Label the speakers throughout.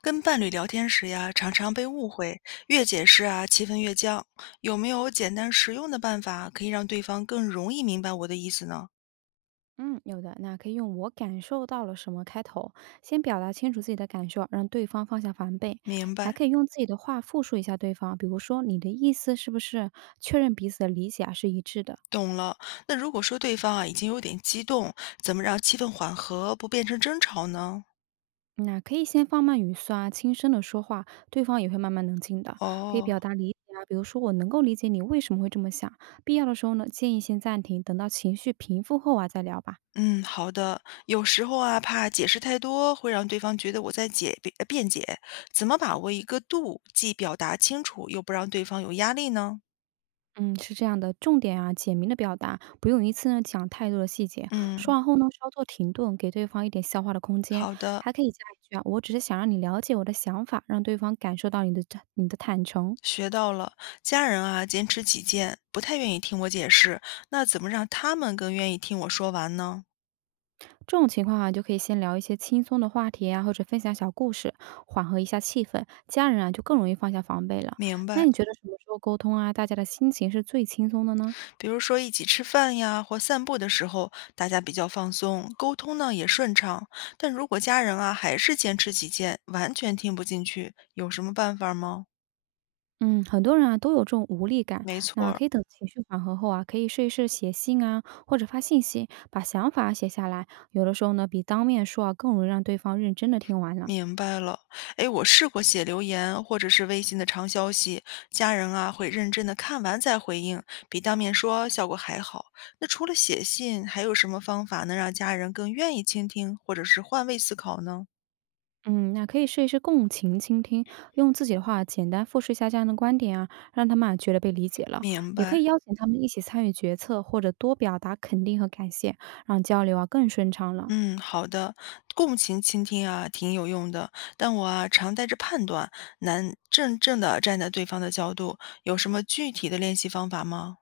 Speaker 1: 跟伴侣聊天时呀，常常被误会，越解释啊，气氛越僵。有没有简单实用的办法可以让对方更容易明白我的意思呢？
Speaker 2: 嗯，有的，那可以用“我感受到了什么”开头，先表达清楚自己的感受，让对方放下防备，
Speaker 1: 明
Speaker 2: 还
Speaker 1: 白，
Speaker 2: 可以用自己的话复述一下对方，比如说你的意思是不是确认彼此的理解啊是一致的。
Speaker 1: 懂了。那如果说对方啊已经有点激动，怎么让气氛缓和，不变成争吵呢？
Speaker 2: 那可以先放慢语速啊，轻声的说话，对方也会慢慢冷静的。可以
Speaker 1: 哦，
Speaker 2: 表达理解啊，比如说我能够理解你为什么会这么想，必要的时候呢，建议先暂停，等到情绪平复后啊再聊吧。
Speaker 1: 嗯，好的。有时候啊，怕解释太多会让对方觉得我在解辩解，怎么把握一个度，既表达清楚，又不让对方有压力呢？
Speaker 2: 嗯，是这样的，重点啊，简明的表达，不用一次呢讲太多的细节。说
Speaker 1: 嗯，
Speaker 2: 完后呢，稍作停顿，给对方一点消化的空间，
Speaker 1: 好的。
Speaker 2: 还可以加一句啊，我只是想让你了解我的想法，让对方感受到你的真你的坦诚。
Speaker 1: 学到了，家人啊坚持己见，不太愿意听我解释，那怎么让他们更愿意听我说完呢？
Speaker 2: 这种情况啊，就可以先聊一些轻松的话题啊，或者分享小故事，缓和一下气氛，家人啊就更容易放下防备了。
Speaker 1: 明
Speaker 2: 那
Speaker 1: 白，
Speaker 2: 你觉得什么时候沟通啊，大家的心情是最轻松的呢？
Speaker 1: 比如说一起吃饭呀或散步的时候，大家比较放松，沟通呢也顺畅。但如果家人啊还是坚持己见，完全听不进去，有什么办法吗？
Speaker 2: 嗯，很多人啊都有这种无力感，
Speaker 1: 没
Speaker 2: 那
Speaker 1: 错。
Speaker 2: 可以等情绪缓和后啊，可以试一试写信啊，或者发信息，把想法写下来。有的时候呢，比当面说啊更容易让对方认真的听完了。
Speaker 1: 明白了，哎，我试过写留言或者是微信的长消息，家人啊会认真的看完再回应，比当面说效果还好。那除了写信，还有什么方法能让家人更愿意倾听或者是换位思考呢？
Speaker 2: 嗯，那可以试一试共情倾听，用自己的话简单复述一下这样的观点啊，让他们啊觉得被理解了。
Speaker 1: 明
Speaker 2: 也
Speaker 1: 白，
Speaker 2: 可以邀请他们一起参与决策，或者多表达肯定和感谢，让交流啊更顺畅了。
Speaker 1: 嗯，好的，共情倾听啊挺有用的，但我啊常带着判断，难真正的站在对方的角度。有什么具体的练习方法吗？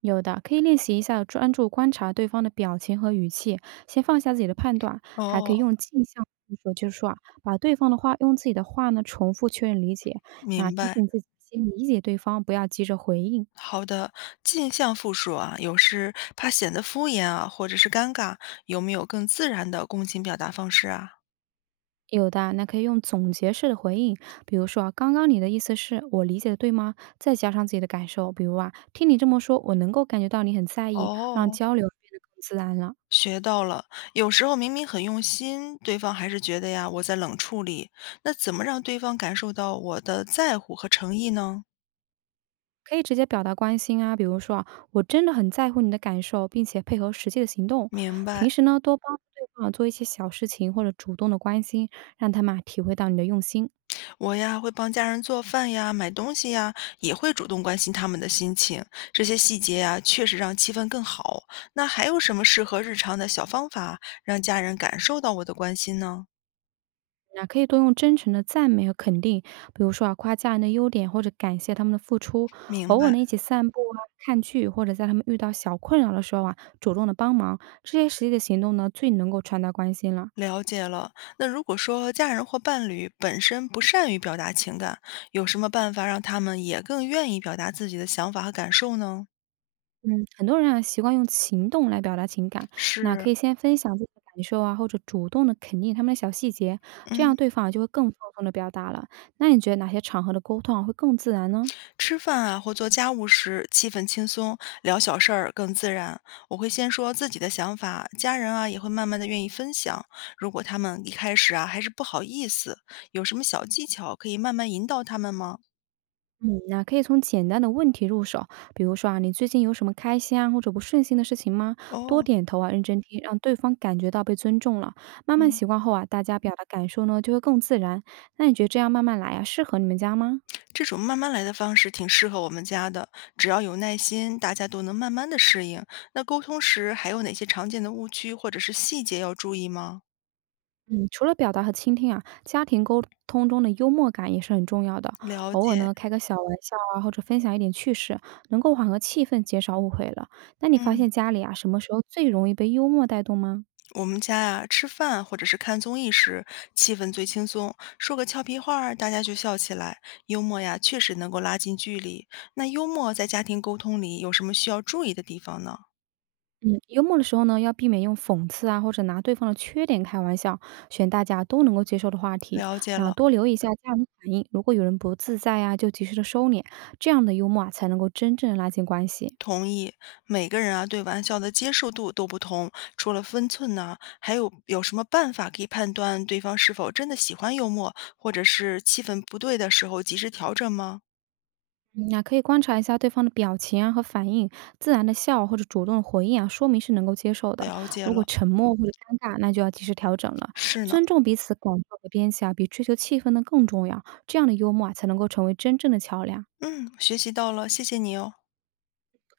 Speaker 2: 有的，可以练习一下专注观察对方的表情和语气，先放下自己的判断，还可以
Speaker 1: 哦，
Speaker 2: 用镜像技术，就是说啊，把对方的话用自己的话呢重复确认理解，那
Speaker 1: 明
Speaker 2: 提
Speaker 1: 白。
Speaker 2: 醒自己先理解对方，不要急着回应。
Speaker 1: 好的，镜像复述啊，有时怕显得敷衍啊，或者是尴尬，有没有更自然的共情表达方式啊？
Speaker 2: 有的啊那可以用总结式的回应，比如说啊，刚刚你的意思是我理解的对吗？再加上自己的感受，比如啊，听你这么说，我能够感觉到你很在意，让
Speaker 1: 哦，
Speaker 2: 交流变得更自然了。
Speaker 1: 学到了。有时候明明很用心，对方还是觉得呀，我在冷处理。那怎么让对方感受到我的在乎和诚意呢？
Speaker 2: 可以直接表达关心啊，比如说啊，我真的很在乎你的感受，并且配合实际的行动。
Speaker 1: 明白。
Speaker 2: 平时呢，多帮助对方啊做一些小事情，或者主动的关心，让他们啊体会到你的用心。
Speaker 1: 我呀，会帮家人做饭呀、买东西呀，也会主动关心他们的心情。这些细节呀，确实让气氛更好。那还有什么适合日常的小方法，让家人感受到我的关心呢？
Speaker 2: 那可以多用真诚的赞美和肯定，比如说啊，夸家人的优点，或者感谢他们的付出。
Speaker 1: 明
Speaker 2: 偶尔
Speaker 1: 白，
Speaker 2: 呢，一起散步啊、看剧，或者在他们遇到小困扰的时候啊，主动的帮忙，这些实际的行动呢，最能够传达关心了。
Speaker 1: 了解了。那如果说家人或伴侣本身不善于表达情感，有什么办法让他们也更愿意表达自己的想法和感受呢？
Speaker 2: 嗯，很多人啊习惯用行动来表达情感，那
Speaker 1: 是，
Speaker 2: 可以先分享自己的感受啊，或者主动的肯定他们的小细节，这
Speaker 1: 嗯。
Speaker 2: 样对方啊就会更放松的表达了。那你觉得哪些场合的沟通啊会更自然呢？
Speaker 1: 吃饭啊或做家务时，气氛轻松，聊小事儿更自然。我会先说自己的想法，家人啊也会慢慢的愿意分享。如果他们一开始啊还是不好意思，有什么小技巧可以慢慢引导他们吗？
Speaker 2: 嗯，那可以从简单的问题入手，比如说啊，你最近有什么开心啊或者不顺心的事情吗？多
Speaker 1: 哦。
Speaker 2: 点头啊，认真听，让对方感觉到被尊重了。慢慢
Speaker 1: 嗯，
Speaker 2: 习惯后啊，大家表达感受呢就会更自然。那你觉得这样慢慢来啊，适合你们家吗？
Speaker 1: 这种慢慢来的方式挺适合我们家的，只要有耐心，大家都能慢慢的适应。那沟通时还有哪些常见的误区或者是细节要注意吗？
Speaker 2: 嗯，除了表达和倾听啊，家庭沟通中的幽默感也是很重要的。
Speaker 1: 了
Speaker 2: 偶尔
Speaker 1: 解，
Speaker 2: 呢，开个小玩笑啊，或者分享一点趣事，能够缓和气氛，减少误会了。那你发
Speaker 1: 嗯。
Speaker 2: 现家里啊，什么时候最容易被幽默带动吗？
Speaker 1: 我们家呀，吃饭或者是看综艺时，气氛最轻松，说个俏皮话儿，大家就笑起来。幽默呀，确实能够拉近距离。那幽默在家庭沟通里有什么需要注意的地方呢？
Speaker 2: 嗯，幽默的时候呢，要避免用讽刺啊，或者拿对方的缺点开玩笑，选大家都能够接受的话题。
Speaker 1: 了解
Speaker 2: 那
Speaker 1: 了，
Speaker 2: 多留意一下家人的反应，如果有人不自在啊，就及时的收敛，这样的幽默啊，才能够真正拉近关系。
Speaker 1: 同意。每个人啊，对玩笑的接受度都不同，除了分寸呢，还有什么办法可以判断对方是否真的喜欢幽默，或者是气氛不对的时候及时调整吗？
Speaker 2: 嗯啊，可以观察一下对方的表情啊和反应，自然的笑或者主动的回应啊，说明是能够接受的。
Speaker 1: 了解
Speaker 2: 如果
Speaker 1: 了，
Speaker 2: 沉默或者尴尬，那就要及时调整了。
Speaker 1: 是呢。
Speaker 2: 尊重彼此感受和边界啊，比追求气氛呢更重要。这样的幽默啊，才能够成为真正的桥梁。
Speaker 1: 嗯，学习到了，谢谢你哦。